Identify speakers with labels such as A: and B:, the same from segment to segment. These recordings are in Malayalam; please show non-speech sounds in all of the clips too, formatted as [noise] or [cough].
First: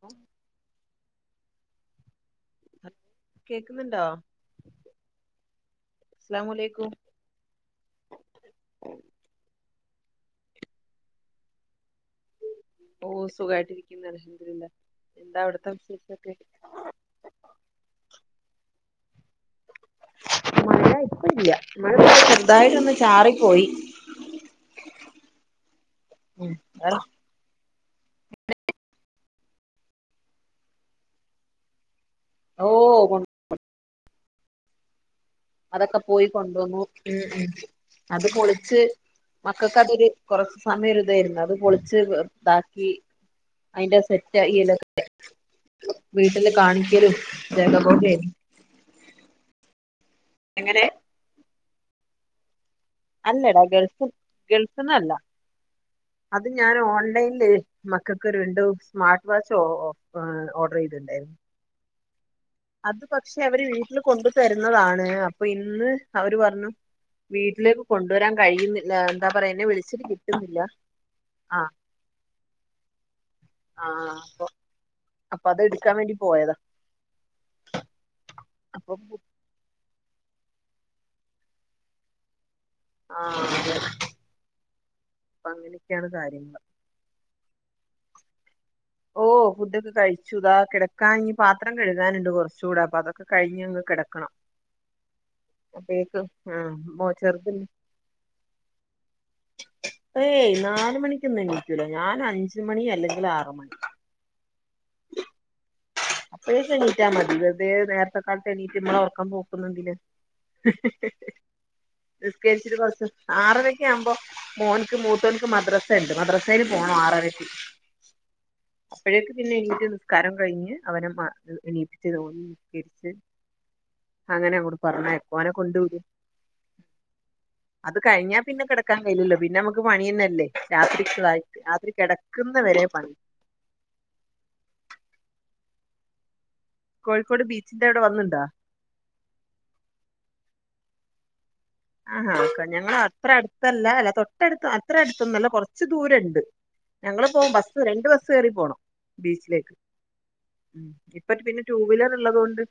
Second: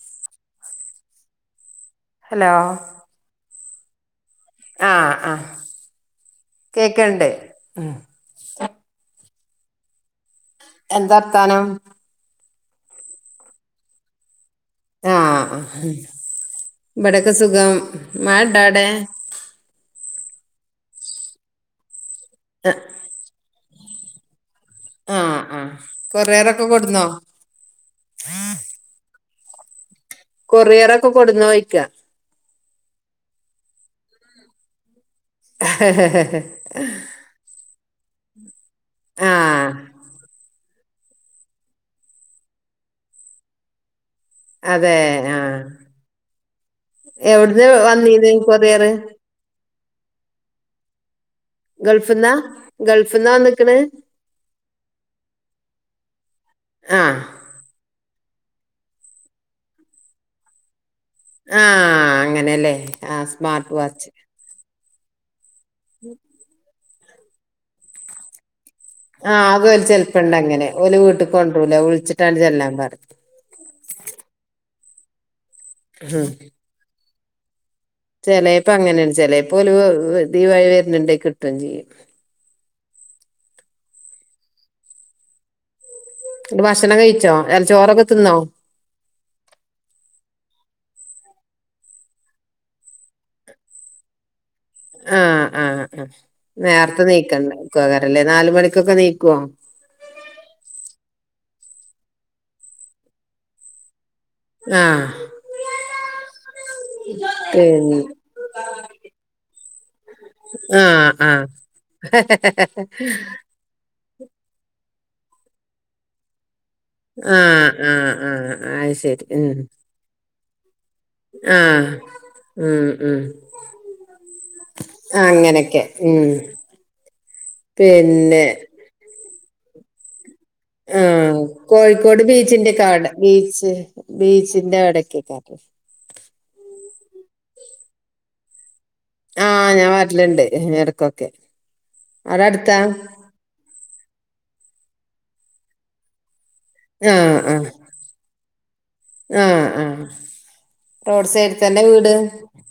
A: ഹം
B: ഹലോ
A: കേൾക്കുന്നുണ്ടോ
B: ആഹ ആഹ
A: അസ്സലാമുഅലൈക്കും
B: കേക്കണ്ട് എന്താ അർഥാനം
A: ഇപ്പ സുഖമായിട്ടിരിക്കുന്ന അ എന്
B: ആഹ വടക്ക് സുഖം മാടാടെ
A: മഴ ഇപ്പ ഇല്ലഴ ശ്രദ്ധായിട്ട്ൊന്ന് ചാറിപ്പോയി ഉ
B: ആഹ ആഹ കൊററൊക്കെ കൊടന്നോ കൊറിയറൊക്കെ കൊടുന്ന്ോഴിക്ക
A: ഓ അതൊക്കെ പോയി കൊണ്ടുവന്നു ഉ അത് പൊളിച്ച്
B: ആഹ്
A: മക്കൾക്ക് അതൊരു കുറച്ച് സമയം ഒരുരിതായിരുന്നു അത് പൊളിച്ച് ഇതാക്കി അതിറെ സെറ്റ്
B: അതെ
A: ലക്കെ
B: ആഹ്
A: വീട്ടില് കാണിക്കലും
B: എവിടുന്ന്
A: ജബോ
B: വന്നീന്ന് കൊറിയറ്
A: എങ്ങനെ
B: ഗൾഫ്ന്നാ ഗൾഫ്ന്നാ
A: അല്ലടാ
B: വന്ന്ക്ക്ണ്
A: ഗേൾസ് ഗേൾസന്ന അല്ല അത് ഞാൻ
B: ആഹ്
A: ഓൺലൈനിൽ ഇൊ രണ്ട് സ്മാർട്ട് വാച്ച് ഓർഡർ ചെയ്തു
B: ആഹ
A: അത് പക്ഷെ അവര് വീട്ടിൽ കൊണ്ടു തരുന്നതാണ് [unintelligible] അപ്പൊ ഇന്ന് അവര് പറഞ്ഞു വീട്ടിലേക്ക് കൊണ്ടുവരാൻ കഴിയുന്നില്ല എന്താ
B: ആഹ
A: പറയാ എന്നെ
B: അത്
A: വിളിച്ചിട്ട്
B: ചെലപ്പണ്ട്
A: കിട്ടുന്നില്ല
B: അങ്ങനെ ഓല് വീട്ടിൽ
A: ആഹ്
B: കൊണ്ടൂല ഒഴിച്ചിട്ടാണ് ചെല്ലാൻ പറയ്
A: ആഹ് അപ്പൊ അപ്പൊ അത് എടുക്കാൻ വേണ്ടി പോയതാ
B: ചെലപ്പ
A: അപ്പൊ
B: അങ്ങനെയണ്ട് ചെലപ്പോല നീവഴി വരരുന്നുണ്ടെ കിട്ടുകയും ചെയ്യും
A: ആ അതെ അങ്ങനെ
B: ഭക്ഷണം കഴിച്ചോ അല്ല ചോറൊക്കെ തിന്നോ
A: ഓ ഫുഡൊക്കെ കഴിച്ചു ഇതാ കിടക്കാൻ പാത്രം കഴുകാനുണ്ട് കുറച്ചൂടെ അപ്പൊ അതൊക്കെ കഴിഞ്ഞ് കിടക്കണം
B: ആ ആ ആ
A: അപ്പേക്ക് ആഹ്
B: നേരത്തെ
A: മോ ചെറുതിന്
B: നീക്കണ്ടല്ലേ നാല് മണിക്കൊക്കെ നീക്കുവോ
A: ക്കൊന്നും എണീക്കൂല ഞാൻ അഞ്ച് മണി അല്ലെങ്കിൽ ആറ് മണി
B: ആ
A: അപ്പഴേക്കും എണീറ്റാ മതി വെറുതെ നേരത്തെ കാലത്ത് എണീറ്റ് നമ്മളെ ഉറക്കം പോക്കുന്നെന്തിനാ
B: ആഹ് ആഹ്
A: നിസ്കരിച്ചിട്ട് കുറച്ച് ആറരക്കൊ ആവുമ്പോ മോ മൂത്തോൻക്ക് മദ്രസ ഉണ്ട് മദ്ര സേല് പോണം ആറരക്ക്
B: ആഹ് ആഹ് ആഹ് അത് ശരി
A: അപ്പോഴേക്ക്
B: ഉം
A: പിന്നെ എനിക്ക് നിസ്കാരം കഴിഞ്ഞ് അവനെ മാ
B: ആഹ്
A: എണീപ്പിച്ച്
B: ഉം
A: തോന്നികരിച്ച്
B: ഉം
A: അങ്ങനെ അങ്ങട് പറഞ്ഞയക്കും അവനെ
B: അങ്ങനെയൊക്കെ
A: കൊണ്ടവിടും
B: ഉം
A: അത് കഴിഞ്ഞാ പിന്നെ കിടക്കാൻ കഴിയുല്ലോ പിെ പിന്നെ നമക്ക് പണി തന്നല്ലേ
B: ആ കോഴിക്കോട് ബീച്ചിന്റെക്കെ
A: വരെ
B: അവിടെ
A: പണി
B: ബീച്ച് ബീച്ചിന്റെ അവിടക്കക്കായിട്ട്
A: കോഴിക്കോട് ബീച്ചിന്റെ അവിടെ വന്നിട്ടുണ്ടാ
B: ആ ഞാൻ വരലുണ്ട് ഇടക്കൊക്കെ
A: ആഹാ
B: അവിടെ അടുത്താ
A: ഞങ്ങള് അത്ര അടുത്തല്ല അല്ല തൊട്ട തൊട്ടടുത്ത അത്ര അടുത്തൊന്നല്ല കുറച്ച് ദൂരം ഉണ്ട്
B: ആ
A: ഞങ്ങള് പോവും
B: ആ
A: ബസ് രണ്ട് ബസ് കേറി പോണം
B: ആ
A: ബീച്ചിലേക്ക്
B: ആ റോഡ്
A: ഇപ്പ
B: സൈഡിൽ
A: പിന്നെ ടു
B: തന്നെ
A: വീലർ
B: വീട്
A: ഉള്ളത് കൊണ്ട്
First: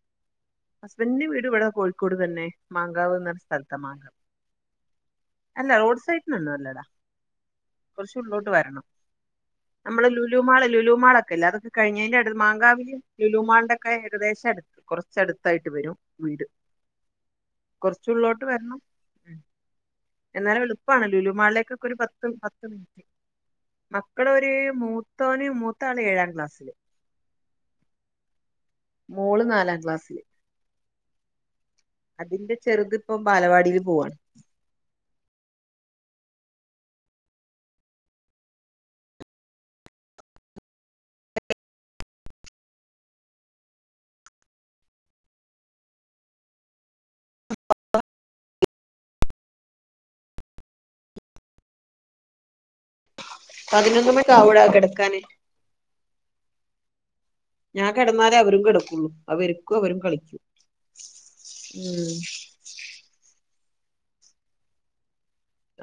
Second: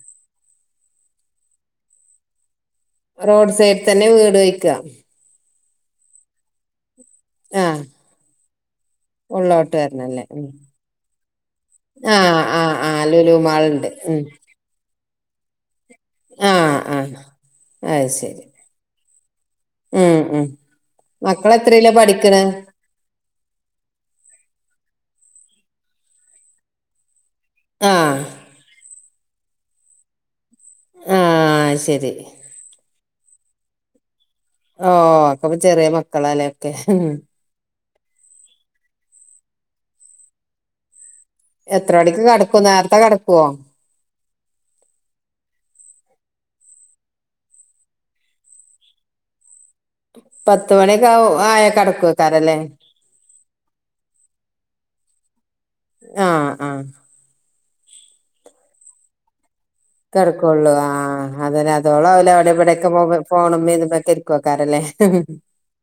A: ഹസ്ബൻഡിന്റെ വീട് ഇവിടെ കോഴിക്കോട് തന്നെ മാങ്കാവ് ന്ന
B: റോഡ്
A: സ്ഥ
B: സൈഡിൽ തന്നെ വീട് വയ്ക്കുക
A: അല്ല റോഡ് സൈഡിലൊന്നും അല്ലടാ
B: ആ
A: കൊർചുള്ളോ ട്ട് വരണം
B: ഉള്ളോട്ട്
A: അമ്മളെ
B: വരണല്ലേ
A: ലുലു
B: ഉം
A: മാള് ലുലുമാളൊക്കെല്ലെ അതൊക്കെ
B: ആ
A: കഴിഞ്ഞയ്ന്റെ അട്
B: ആ
A: മാങ്കാവി
B: ആ
A: ലുലു മാൾന്റെ
B: മാളുണ്ട്
A: ഒക്കെ ഏകദേശം അടുത്ത് കൊർ ചടുത്തായിട്ട് വരും വീട്
B: ആഹ് ആഹ് അ
A: കുറച്ചുള്ളോട്ട്
B: ശരി
A: വരണം ഉം
B: ഉം ഉം
A: എന്നാലു എളുപ്പാണ ലുലു മാൾലേക്കൊക്കെ
B: മക്കളെത്രയിലാ
A: ഒരു പത്ത്
B: പഠിക്കണെ
A: പത്ത് മിനി മക്കളൊരു മൂത്തോന് മൂത്താള് ഏഴാം ക്ലാസ്സ്
B: ആഹ്
A: മൂള് നാലാം ക്ലാസ്സില്
B: ആഹ്
A: അതിന്റെ ചെറുത് ഇപ്പൊ ബാലവാടീല് പോവാണ്
B: ഓ ഒക്കപ്പ ചെറ്യ മക്കളാല്ലേ ഒക്കെ എത്ര മണിക്ക് കടക്കു നേർത്തെ കടക്കുവോ പത്ത് മണ്യൊക്കാവു ആയാ കടക്കുവാക്കാരല്ലേ
A: പതിനൊന്ന്മക്ക് ആവുടാ കെട്ക്കാന്
B: ആഹ് ആഹ്
A: ഞാൻ കെടന്നാലേ അവരും കെട്ക്കുള്ളൂ അവര്
B: കിടക്കുള്ളൂ ആ അതന്നെ അതോളോ
A: ഉം
B: ഓലവ്ടെ ഇവിടൊക്കെ മൊബ ഫോണമ്മി ഇതി കിരിക്കോക്കാരല്ലേ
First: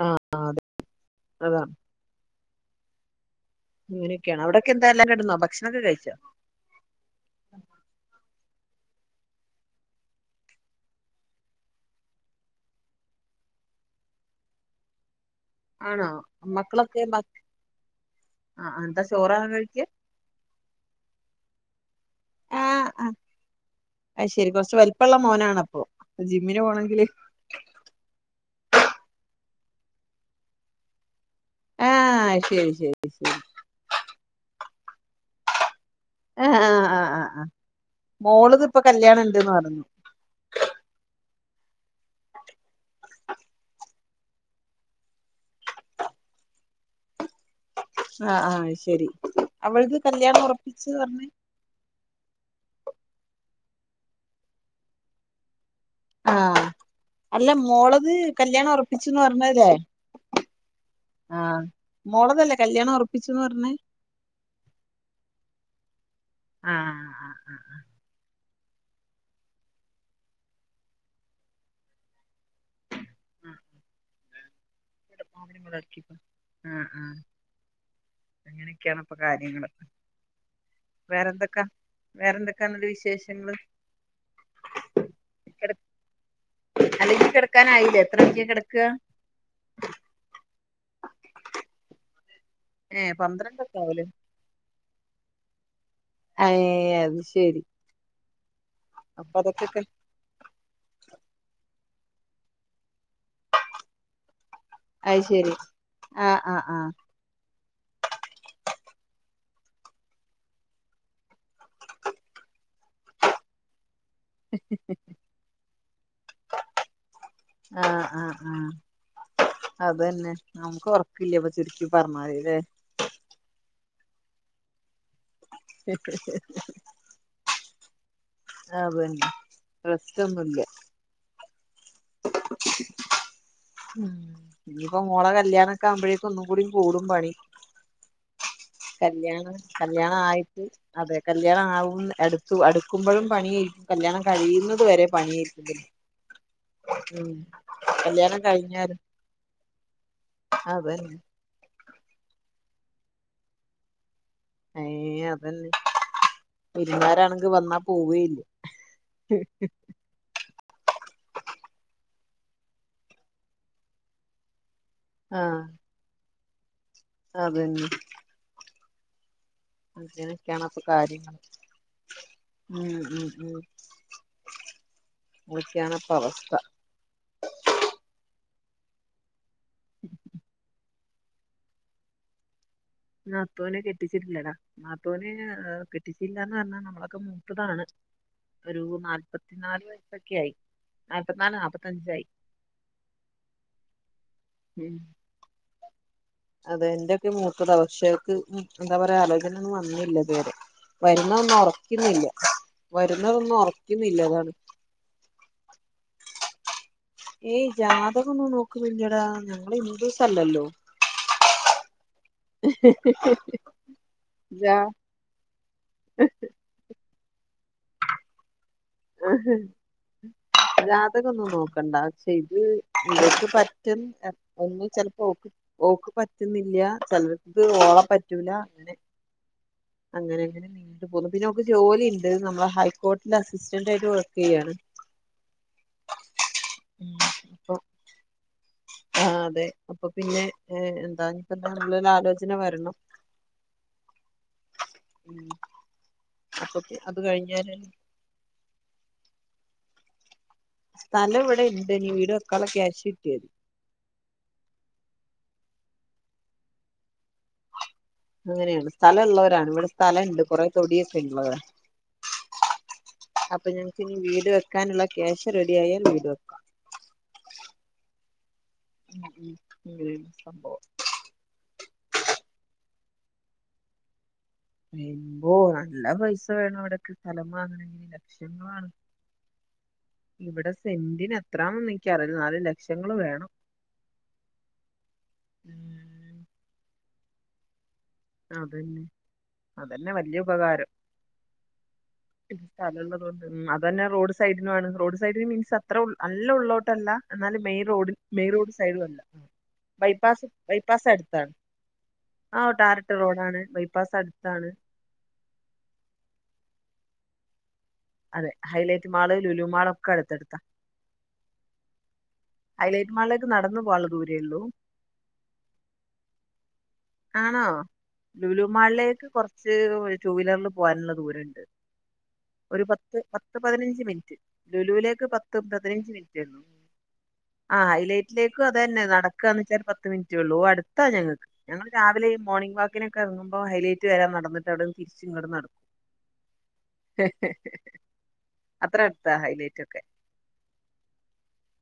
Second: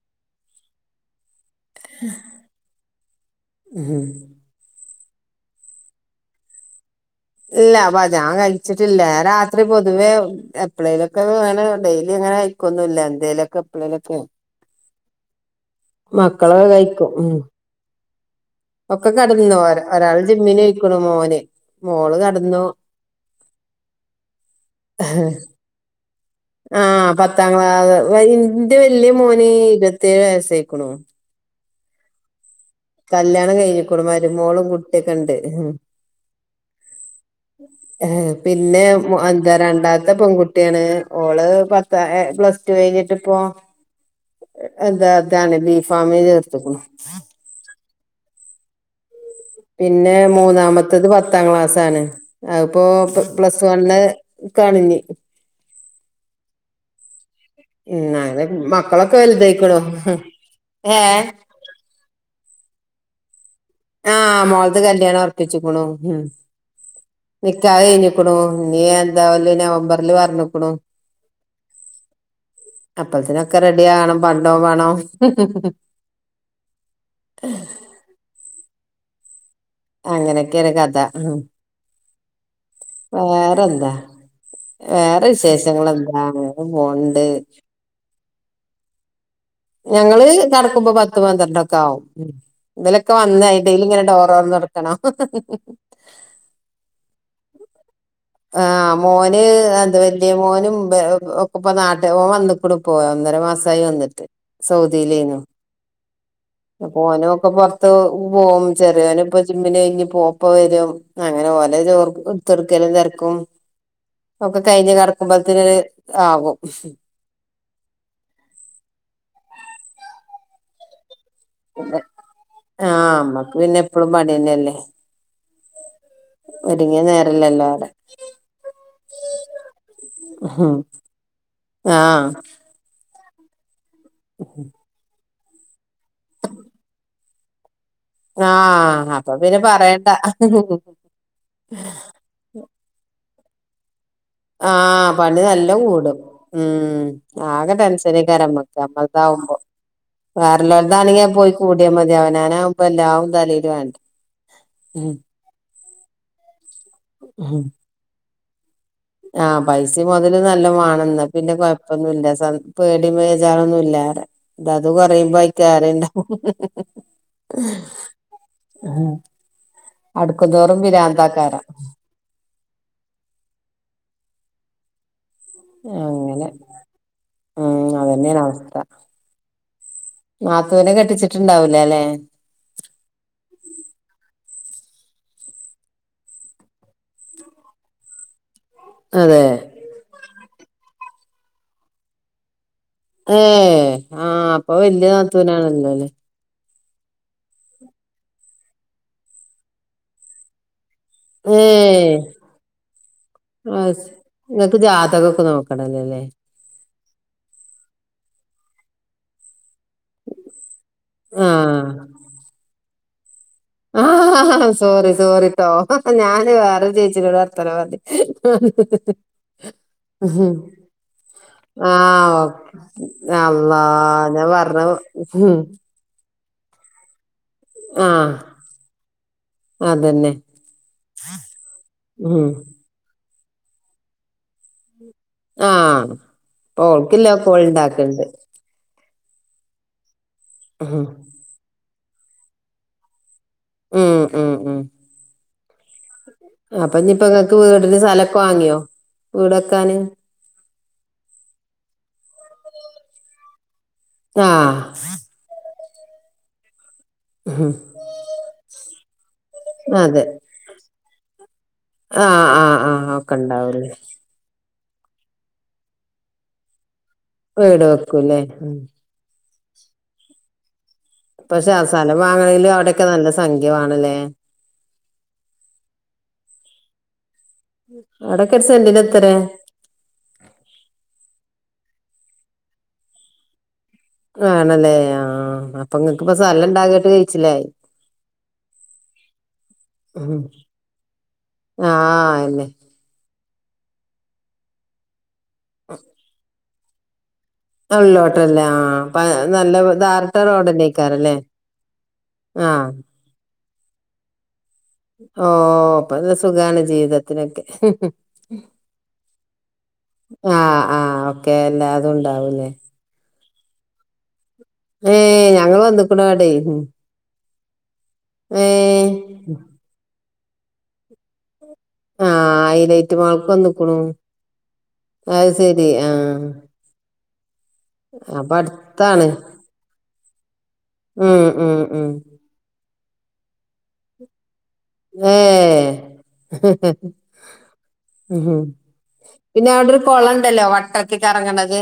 A: ആഹെ അതെ അതാ
B: ഉം
A: ഇങ്ങനൊക്ക്യാണ് അവിടൊക്കെ ന്താ എല്ലാം കെട്ന്നോ ഭക്ഷ്ണൊക്കെ കഴിച്ചോ
B: ഇല്ല അപ്പ ഞാൻ കഴിച്ചി ട്ടില്ല ഞാ രാത്രി പൊതുവേ എപ്പഴേലൊക്കെ വേണ ഡെയിലി അങ്ങനെ അയിക്കൊന്നുല്ല എന്തേലൊക്കെ എപ്പ്ളേലൊക്കെ
A: ആണോ
B: മക്കളൊക്കെ കഴിക്കും
A: ഭ
B: ഉം
A: ആ ആ എന്താ
B: ഒക്കെ
A: ചോറാണോ
B: കെടന്നു
A: കഴിക്ക
B: ഒരാള് ജിമ്മിനൊയ്ക്ക്ണു മോന് മോള് കടന്നു
A: ആ ആ അത് ശരി കൊറച്ച് വലിപ്പള്ള മോനാണപ്പൊ ജിമ്മിന് പോണെങ്കില്
B: ആഹ് പത്താം ക്ലാ ഇൻ്റെ വെല്ല്യെ മോനി ഇരുത്തേഴ് വൈസായ്ക്ക്ണു
A: ആഹ് ശരി ശരി ശരി
B: കല്യാണം കഴിഞ്ഞിക്ക്ണു മരുമോളും കു ട്ട്യൊക്കെണ്ട്
A: ആ ആ ആ ആ ആ
B: ഏ
A: മോളത് ഇപ്പൊ
B: പിന്നെ
A: കല്യാണം ഇണ്ട്ന്ന്
B: എന്താ
A: പറഞ്ഞു
B: രണ്ടാത്തെ പെങ്കുട്ട്യാണ് ഓള് പത്ത എ പ്ലസ് ടു കഴിഞ്ഞിട്ടിപ്പോ എന്താ ഇതാണ് ബീഫ് ഫാമിന് ചേർത്ത്ക്കിണു
A: ആ ആഹ് ശരി അവളത്
B: പിന്നെ
A: കല്യാണം ഉറപ്പിച്ച്
B: മൂന്നാമത്തത്
A: പറഞ്ഞ്
B: പത്താം ക്ലാസാണ് അതിപ്പോ പ്ലസ് [unintelligible]
A: ആ അല്ല മോളത്
B: ഉം അങ്ങനെ
A: കല്യാണം
B: മക്കളൊക്കെ
A: ഉറപ്പിച്ച്ന്ന് പർഞ്ഞല്ലേ
B: വലുതായിക്കണു ഏ
A: ആ മോള കല്യാണം ഉറപ്പിചൂന്ന് പറഞ്ഞെ
B: ആ മോൾത് കല്യാണം ഉറപ്പിച്ച്ക്കുണു ഉം
A: ആ ആ ആ ആ
B: നിക്കാഹ് കഴിഞ്ക്കുണു ഇനി എന്താവല് നവംബർല് പറഞ്ക്കുണു അപ്പത്തിനൊക്കെ റെഡി ആകണം പൺടോം പണോം
A: [unintelligible] അ ആ ക്കെയാണ് ഇപ്പം കാര്യങ്ങൾ
B: അങ്ങനെക്കെണ് കഥ
A: വേറെന്ത
B: വേറെന്താ വേറെ വിശേഷങ്ങളെന്താ ണ്
A: അല്ലെങ്കി കിടക്കാനായില്ലേ ഇത്ര ണിക്കാ കെടക്ക
B: ഞങ്ങള് കടക്കുമ്പോ പത്ത് പന്ത്രണ്ട് ഒക്കെ ആവും
A: ഏ
B: ഇതിലൊക്കെ വന്നായ്
A: പന്ത്രണ്ടൊക്കെ
B: ഡെയ്ലി
A: ആവൂലേ
B: ഡോർ [unintelligible] [unintelligible]
A: അയ് അത് ശരി
B: ആ
A: അപ്പൊ
B: മോന്
A: അതൊക്കൊക്കെ
B: എന്ത് വലിയ മോനും ഒക്കെ ഇപ്പം നാ ഓൻ വന്നേക്ണുപ്പോ ഒന്നര മാസായി വന്ന്ട്ട്
A: അത്
B: സൗദിയിലേനു.
A: ശരി ആഹ് ആഹ് ആഹ്
B: ഓനുഒക്കെ പൊർത്ത് പോവും ചെറിയോന് പ്പം ജിമ്മിന് കഴിഞ്ഞ് പോപ്പ വരും അങ്ങനെ ഒരേ ച്ചോറ് ഇട്ത്ത് ഒട്ക്കലും തെരക്കും ഒക്കെ കഴിഞ്ഞ് കേടക്കുമ്പത്തിന് ആകും
A: അത്ന്നെ നമുക്കോപ്പം ല്ലിപ്പം ചുരുക്കി പറഞ്ഞാല് ലെ
B: ആഹ് അമ്മക്ക് പിന്നെ എപ്പളും പണി ന്നെല്ലേ ഒരിങ്ങിയ നേരം ഇല്ലല്ലോ
A: ആ ബെൻ [unintelligible]
B: ആ
A: ഉം ഇനിപ്പം മോളെ കൽ ഇല്ല്യാ ഒക്കെയാവുമ്പയേക്ക് ഒന്നും കൂടി കൂടും പണി
B: ആഹ് അപ്പൊ
A: കല്യാണം
B: പിന്നെ പറയണ്ട
A: കല്യാണ ആയിട്ട് അതെ കല്യാണം ആവും എട്ക്കു എട്ക്കുമ്പോഴും പണിയേയ്
B: ആഹ് പണി നല്ലം കൂടും. ഊം
A: ഉം
B: ആകെ
A: കല്യാണം
B: ടെൻഷനേകാരം ഞമ്മക്ക്
A: കഴിഞ്ഞാലും
B: നമ്മൾതാവുമ്പം.
A: അതന്നെ
B: വേറെല്ലോൽതാണെങ്കി പോയി കൂടിയാ മതി. അവനാനാവ് ഇപ്പല്ലാവും തലേലു ആവണ്ടെ.
A: ഏഹ് അതെന്നെ. വിര്ന്നാരാണെങ്കി വന്നാ പോവെയില്ല.
B: ആ പൈസിം മൊതലും നല്ലോം വാണം ന്നാ പിന്നെ കൊഴപ്പൊന്നും ഇല്ല സത് പേടിം വേചാറൊന്നുല്ലാ റ്യാ. ഇതത് കൊറയുമ്പോ
A: ആഹ്
B: അയ്ക് ആരേണ്ടാവും.
A: അതന്നെ
B: ആ
A: അങ്ങിനൊക്കാണപ്പൊ കാര്യങ്ങള് ഉം ഉം ഉം അതൊക്കെയാണ് ഇപ്പൊ
B: അങ്ങനെ
A: അവസ്ഥ
B: ഉം അതന്നെണ് അവസ് സ്ഥ നാത്തൂനെ കെട് ട്ടിച്ചിട്ടുണ്ടാവൂല ലെ
A: നാത്തൂനെ കെട്ടിച്ചിട്ടില്ലെടാ നാത്തൂനെ എ കെട്ടിച്ചില്ലാന്ന് പറഞ്ഞ നമ്മളൊക്കെ മൂത്തതാണ് ഒരു
B: അതെ
A: നാല്പത്തിനാല് വയസ്സൊക്കെ ആയി നാല്പത്തിനാല് നാപ്പത്തഞ്ചായി
B: ഏ ആ അപ്പൊ വെല്യ നാത്തൂനാണല്ലോ ലെ
A: അതെ എന്റെക്കെ മൂത്തതാ പക്ഷെ ഓക് എന്താ പറയാ ആലോചനൊ ന്നും വന്നില്ല ഇതു വെരെ
B: ഏ
A: വരുന്നതൊന്നും
B: ആസ്
A: ഉറക്കുന്നില്ല അതാണ്
B: ങ്ങക്ക് ജാതകൊക്കെ നോക്കണല്ലേ ല്ലേ
A: ഏയ് ജാതകൊന്നും നോകുന്നില്ലെടാ ഞങ്ങള് ഇന്ദുസ് അല്ലല്ലോ
B: ആ ആഹ് ഹാ ഹാ
A: ജാ
B: സോറി സോറിട്ടോ ഹ ഹ ഞാന് വേറോര് ചേച് [unintelligible] വർത്താനം [unintelligible]
A: ജാതകൊന്നും നോക്കണ്ട ക്ഷെ
B: ആഹ്
A: ഇത് ഇങ്ങക്ക്
B: ഓക്കെ അള്ളാ
A: പറ്റും
B: ഞാൻ പറഞ്ഞ
A: എന്ന് ചെൽപ്പോ ഓ ക്ക് ഓക്ക് പ ന്നില്ല ചെലർ ത് ഓളെ
B: ആഹ്
A: പറ്റൂല അങ്ങനെ
B: അതന്നെ
A: അങ്ങനെഅങ്ങനെ നീണ്ട്പോന്ന് പിന്നെ ഓക് ജോലിണ്ട്
B: ഉം
A: നമ്മളെ ഹൈക്കോ [unintelligible] അസ്റ്റന്റ് ആയിട്ട് വർക്ക്യ്യാണ്
B: ആഹ് പോ ഓൾക്കില്ലക്കോൾ
A: അപ്പൊ
B: ഇണ്ടാക്ക്ണ്ട്
A: ആ അതെ അപ്പൊ പിന്നെ ഏ [unintelligible] നല്ലൊരു ആലോചന വരണം.
B: ഉം ഉം ഉം
A: ഉം
B: അപ്പൊ
A: അത്
B: ഇഞ്ഞിപ്പ ഇങ്ങൾക്ക്
A: കഴിഞ്ഞാല്
B: വീടിന് സ്ഥലക്കെ വാങ്ങിയോ വീടക്കാന്?
A: സ്ഥലം ഇവിടെണ്ട്നി വീട വെക്കാള്ള ക്യാഷിട്ട്യാതി
B: ആ ഹ്
A: അങ്ങനേണ് സ്ഥലള്ള ആണ് ഇവിടെ സ്ഥലണ്ട് കൊറെ തൊടിയൊ [unintelligible] ളതാ
B: ആ ആ ആ ഒക്കെണ്ടാവുല്ലേ
A: ക്കാനിള്ള ക്യാഷ് റെഡി ആയാൽ വീട് വെക്കാ.
B: വീട് വെക്കുല്ലേ ഉം
A: ഉം സംഭവം
B: ഇപ്പൊ സ സല വാങ്ങണേല് അവ്ടെക്കെ നല്ല സംഖ്യ വാണല്ലേ?
A: എമ്പോ നല്ല പൈസ വേണം ഇവ്ടക്ക് സ്ഥലം വാങ്ങണെങ്കില്
B: അവിടൊക്കെ ഒരു
A: ലക്ഷങ്ങളാണ്
B: സെന്റിന് എത്രേ
A: ഇവിടെ സെന്റിന് എത്രാന്നന്നും ഇൻ ക്ക്റീല എന്നാല് ലക്ഷങ്ങള് വേണം
B: വേണല്ലേ ആ ഇപ്പ ഇങ്ങക്ക് പൊ
A: ഉം
B: സ്ഥല ഇണ്ടാക്കിട്ട് ചിലായി
A: ആതന്നെ അതന്നെ
B: ഉം
A: വല്യഉപകാരം
B: ആഹ്
A: മ്
B: അയന്നെ
A: സ്ഥലള്ളതോ ഉം അതന്നെ റോഡ് സൈഡിനുവാണ് റോഡ് സൈഡ് ന് മീൻസ് അത്ര ഉൾ നല്ല ഉള്ളോ ട്ടല്ലാ
B: അ ഉള്ളോട്ടല്ലാ ആ നല്ല ധാറ്ട്ട
A: ബൈപ്പാസ് ബൈപ്പാസ്
B: റോഡന്നൈക്കാരല്ലേ.
A: അടുത്താണ്
B: ആ
A: ആണ് ബൈപ്പാസടുത്താണ്.
B: ഓ പ്പല്ല സുഖാണ് ജീവിതത്തിനൊക്കെ.
A: അതെ ഹൈലേറ്റ്, മാള് ലുലു മാള് ഒക്കടുത്തടുത്താ
B: ക്കെ എല്ലാതുൻ
A: ഹൈലേറ്റ് മാള്ല് നടന്ന് പോകാൻള്ള ദൂരേള്ളൂ
B: ഏ ഞങ്ങള് വന്ന്ക്ക്ണവ് ടെ.
A: ആണോ ലുലൂ മാളിലേക്ക് കൊറച്ച് [unintelligible] ടു വീലറ്ല് പോവാൻള ദൂരംണ്ട്
B: ആഹ്
A: ഒരു പത്ത്
B: ഹൈലൈറ്റ് മാൾക്ക്
A: പത്ത്
B: വന്നിക്കണു
A: പതിനഞ്ച് മിൻറ്റ് ലുലുവിലേക്ക്
B: അത്
A: പത്ത്
B: ശരി
A: പതിനഞ്ച്
B: ആഹ്
A: മിൻറ്റെള്ളൂ. ആ
B: അപ്പൊ
A: ഹൈലേറ്റിലേക്കും അതന്നെ നടക്കാന് വെച്ചാ ഒരു പത്ത് മിൻ ലുളു അടു
B: ഉ ഉം ഉം
A: രാവിലെയും മോർണിംഗ് വാക്കിനക്കെ ഇറങ്ങുമ്പോ ഹൈലൈറ്റ് വരാൻ നടന്നട്
B: ഏ
A: അത്ര അടുത്താ
B: പിന്നെ
A: ഹൈലൈറ്റ്
B: അവിടെരു
A: ഒക്കെ
B: കൊളെണ്ടല്ലോ വട്ടക്കി കറങ്ങണത്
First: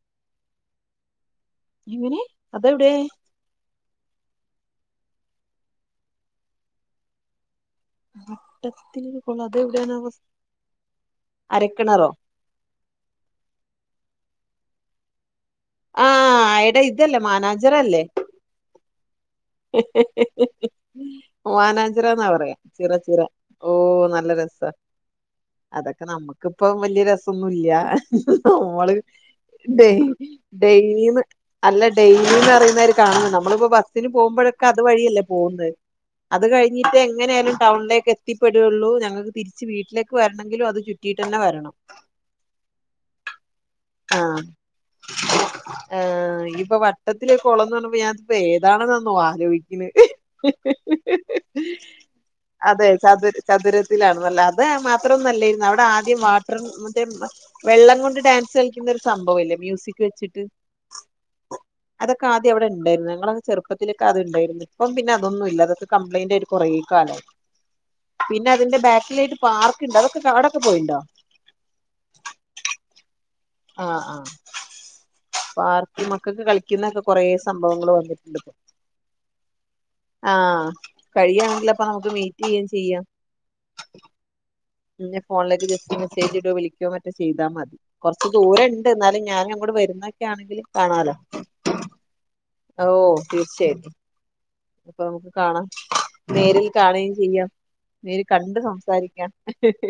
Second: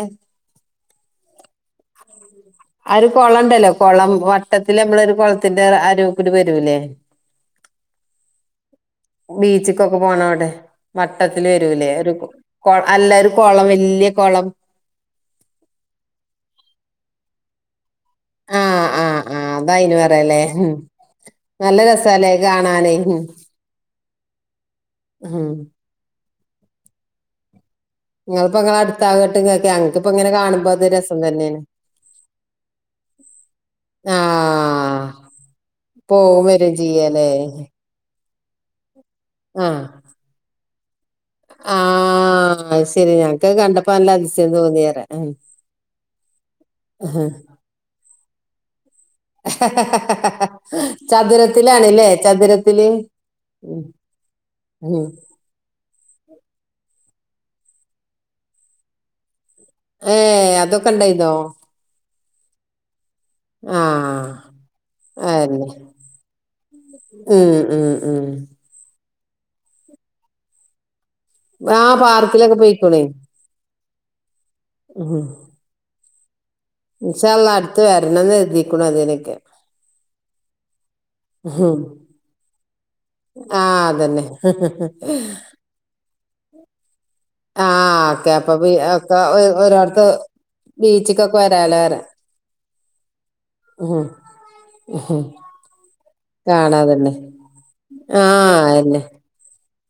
A: എങ്ങനെ അതെവിടെ
B: ആ ഒരു കൊളം എണ്ടല്ലോ കൊളം വട്ടത്തിൽ നമ്മളരു കുളത്തിന്റെ അരുക്കൂടി വരൂല്ലേ
A: വട്ടത്തിനൊരു കൊളം
B: ബീച്ചക്കൊക്കെ
A: അതെവിടെയാണാവോ
B: പോണം അവിടെ വട്ടത്തില് വരൂല്ലേ
A: അരക്കിണറോ
B: ഒരു അല്ല ഒരു കൊളം വല്യ കൊളം
A: ആ ആയിട ഇതല്ലേ മാനാജർ അല്ലേ
B: ആഹ് ആഹ് ആഹ് അതയിന് പറയലേ ഉം നല്ല
A: വാനാഞ്ചിറ എന്നാ
B: രസാലേ
A: പറയാ ചിറ
B: കാണാനേ
A: ചിറ
B: ഉം
A: ഓ നല്ല രസ
B: ഉം
A: അതൊക്കെ നമ്മക്ക് ഇക്ക്‌ വലിയ രസം ഒന്നുമില്ല
B: നിങ്ങളിപ്പോ ഇങ്ങളെ
A: നമ്മള്
B: അടുത്താകട്ട് ഇങ്ങക്ക് ഞങ്ങക്കിപ്പ ഇങ്ങനെ കാണുമ്പോ അത്
A: ഡെിയ്
B: രസം തന്നെയാണ്
A: അല്ല ഡെയിലി ന്ന്റയുന്ന കാണ നമ്മളിപ്പോ ബസി ഇവടെ അത്
B: ആഹ്
A: വഴിയല്ലേ പോുന്നത്
B: പോവും
A: അത്
B: വരും
A: കഴിഞ്ഞിട്ട്
B: ചെയ്യലേ
A: എങ്ങനാലും ടൗണിലേ എത്തിപ്പെടള്ളൂ ഞങ്ങക്ക് ത്തിരിച്ച് വീട്ടിലേക്ക് വരണെങ്കിലും അത് ചുറ്റിയിട്ട് തന്നെ വരണം
B: ആ ശരി ഞങ്ങക്ക് കണ്ട
A: ആ ആ. ഇപ്പൊ വട്ടത്തില കുളംന്ന് പറഞ്ഞപ്പോൾ ഞാൻ ഇപ്പൊ ഏതാ ആലോചിക്കുന്നത്
B: ചതുരത്തിലാണ്ല്ലേ ചതുരത്തില്
A: അതെ
B: ഉം
A: ചതുരത്തിലണല്ല അത്
B: ഉം
A: മാത്രംന്നല്ലയി രുന്ന അവിടെ വാട്ട മ വെള്ളം കൊണ്ട് ഡാൻസ് ുന്ന ഒരു സംഭവംല്ലേ
B: ഏ അതൊക്കെ ഇണ്ടായിതോ
A: അതൊക്കെ ആംവിടെണ്ടായിുന്ന ചെപ്പത്തിലൊക്കെ
B: ആഹ്
A: അണ്ടായി ഇപ്പ പിന്നെ അതൊന്നും ഇല്ല
B: അതന്നെ
A: അതൊെ കംപ്ലയിന്റ്റക്കാല
B: ഉം ഉം ഉം
A: പിന്നെ അതി യിട്ട് പാർക്കണ്ട് അതൊെ കാടൊക്കെ പോയിുണ്ടോ
B: ആ പാർക്കിലൊക്കെ പോയിക്കോണേ
A: ആ ആ
B: ആഹ
A: മക്കൾക്ക് കളിക്ക
B: ഇൻഷാ അള്ളാഅടുത്ത് വരണംന്ന് എഴുതിക്കണ അതിനനൊക്കെ
A: ആഹ് കഴിയാണെങ്കിൽ അപ്പൊ നമുക്ക് മീറ്റ് ചെയും ചെയ്യാം
B: ആ അതന്നെ
A: ഇൻ്റെ ഫോണിലേക്ക് ജസ്റ്റ് മെസ്സേജ് ഇടോ വിളിക്യോ മറ്റൊ ചെയ്താ
B: ആ
A: മതി കൊറച്ചു
B: ഓക്കെ അപ്പൊ
A: ദൂരണ്ട്
B: ഒക്കെ
A: എന്നാലും ഞാനും അങ്ങോട്
B: ഒരോടത്ത്
A: വരുന്നൊക്കെ ആണെങ്കിൽ കാണാലോ
B: ബീച്ചിക്കൊക്കെ വരാലോ പറയാ
A: ഓ തീർച്ചയായിട്ടും അപ്പൊ നമുക്ക് കാണാം നേരിൽ
B: കാണാതന്നെ
A: കാണുകയും ചെയ്യാം നേരി
B: ആ
A: കണ്ട്
B: അതന്നെ
A: സംസാരിക്കാം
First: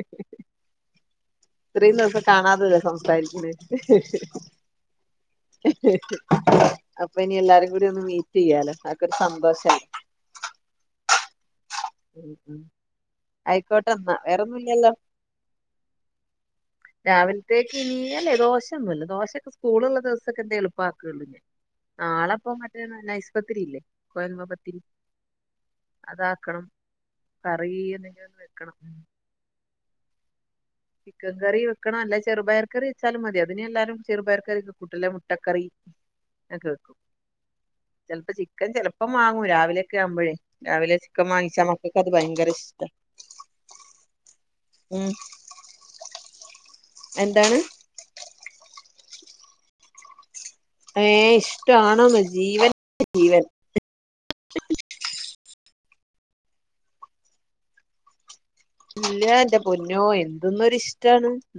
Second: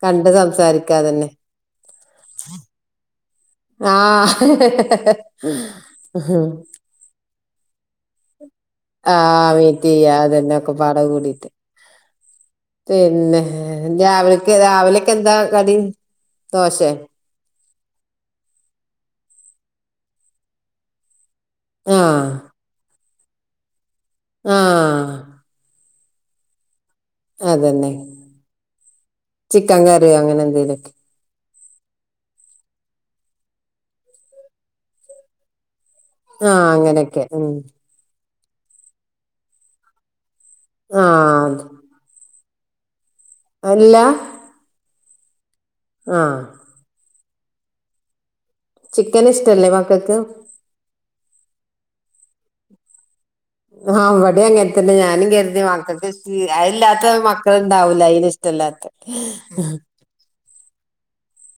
B: കണ്ട് സംസാരിക്കാതന്നെ
A: ഇത്രയും ദിവസം കാണാതല്ലേ സംസാരിക്ണേ
B: ആ
A: അപ്പൊ ഇനി എല്ലാർ ക്കും കൂടി ഒന്ന് മീ റ്റ് ചെയ്യാലോ അതൊക്കെ ഒരു സന്തോഷ
B: റ്റയ്യാ അതന്നെ ഒക്കെപാട കൂടിട്ട്
A: ഉം ഉം
B: പിന്നെ
A: ആയിക്കോട്ടെ എന്നാ
B: രാവിലക്ക്
A: വേറൊന്നുമില്ലല്ലോ
B: രാവിലെക്ക് എന്താ കടി ദോശേ
A: ത്തേക്ക് ഇനി അല്ലെ ദോശയൊന്നുല്ല ദോശൊക്കെ സ്കൂളുള്ള ദിവസൊക്കെ എന്താ എളുപ്പാക്കേള്ളു ഇഞ്
B: ആ
A: ആളപ്പം മറ്റേ നല്ല നൈസ് പത്തിരിയില്ലേ
B: ആ
A: കൊയല് [unintelligible] അതാക്കണം കറി എന്തെങ്കിലും ഒന്ന് വെക്കണം
B: ക്കൻകറിയോ അങ്ങനെ എന്തേലും
A: ചിക്കൻ കറി വ ക്കണം അല്ലേ ചെറുപയർകറി വെച്ചാലും മതി അതിനി എല്ലാരും ചെറുപയർകറി ക്ക കൂട്ടും ല്ലെ മുട്ടക്കറി
B: ആ അങ്ങനെയൊക്കെ മം
A: ക്കൻ ചിലപ്പം വാങ്ങും രാവിലെയൊക്കെ ആവുമ്പഴേ രാവിലെ ചിക്കൻ
B: ആഹ്
A: വാങ്ങിച്ചാ മക്കക്ക് അത് ഭയങ്കര ഇഷ് ട്ടാ ഉം
B: ആ
A: എന്താണ്
B: ചിക്കൻ ഇഷ്ടല്ലേ മക്കക്ക്
A: ഏഹ് ഇഷ്ടണോന്നോ ജീവൻ ജീവൻ
B: ആഹ് ഇവിടെയും അങ്ങൻതന്നെ ഞാനും കരുതി മക്ക [unintelligible] അതില്ലാത്ത മക്കളുണ്ടാവുല അയിനി
A: ഇല്ല എൻ്റെ പൊന്നോ എ ന്ത്ന്നൊരു ഇഷ്ടാണ് ഇന്ന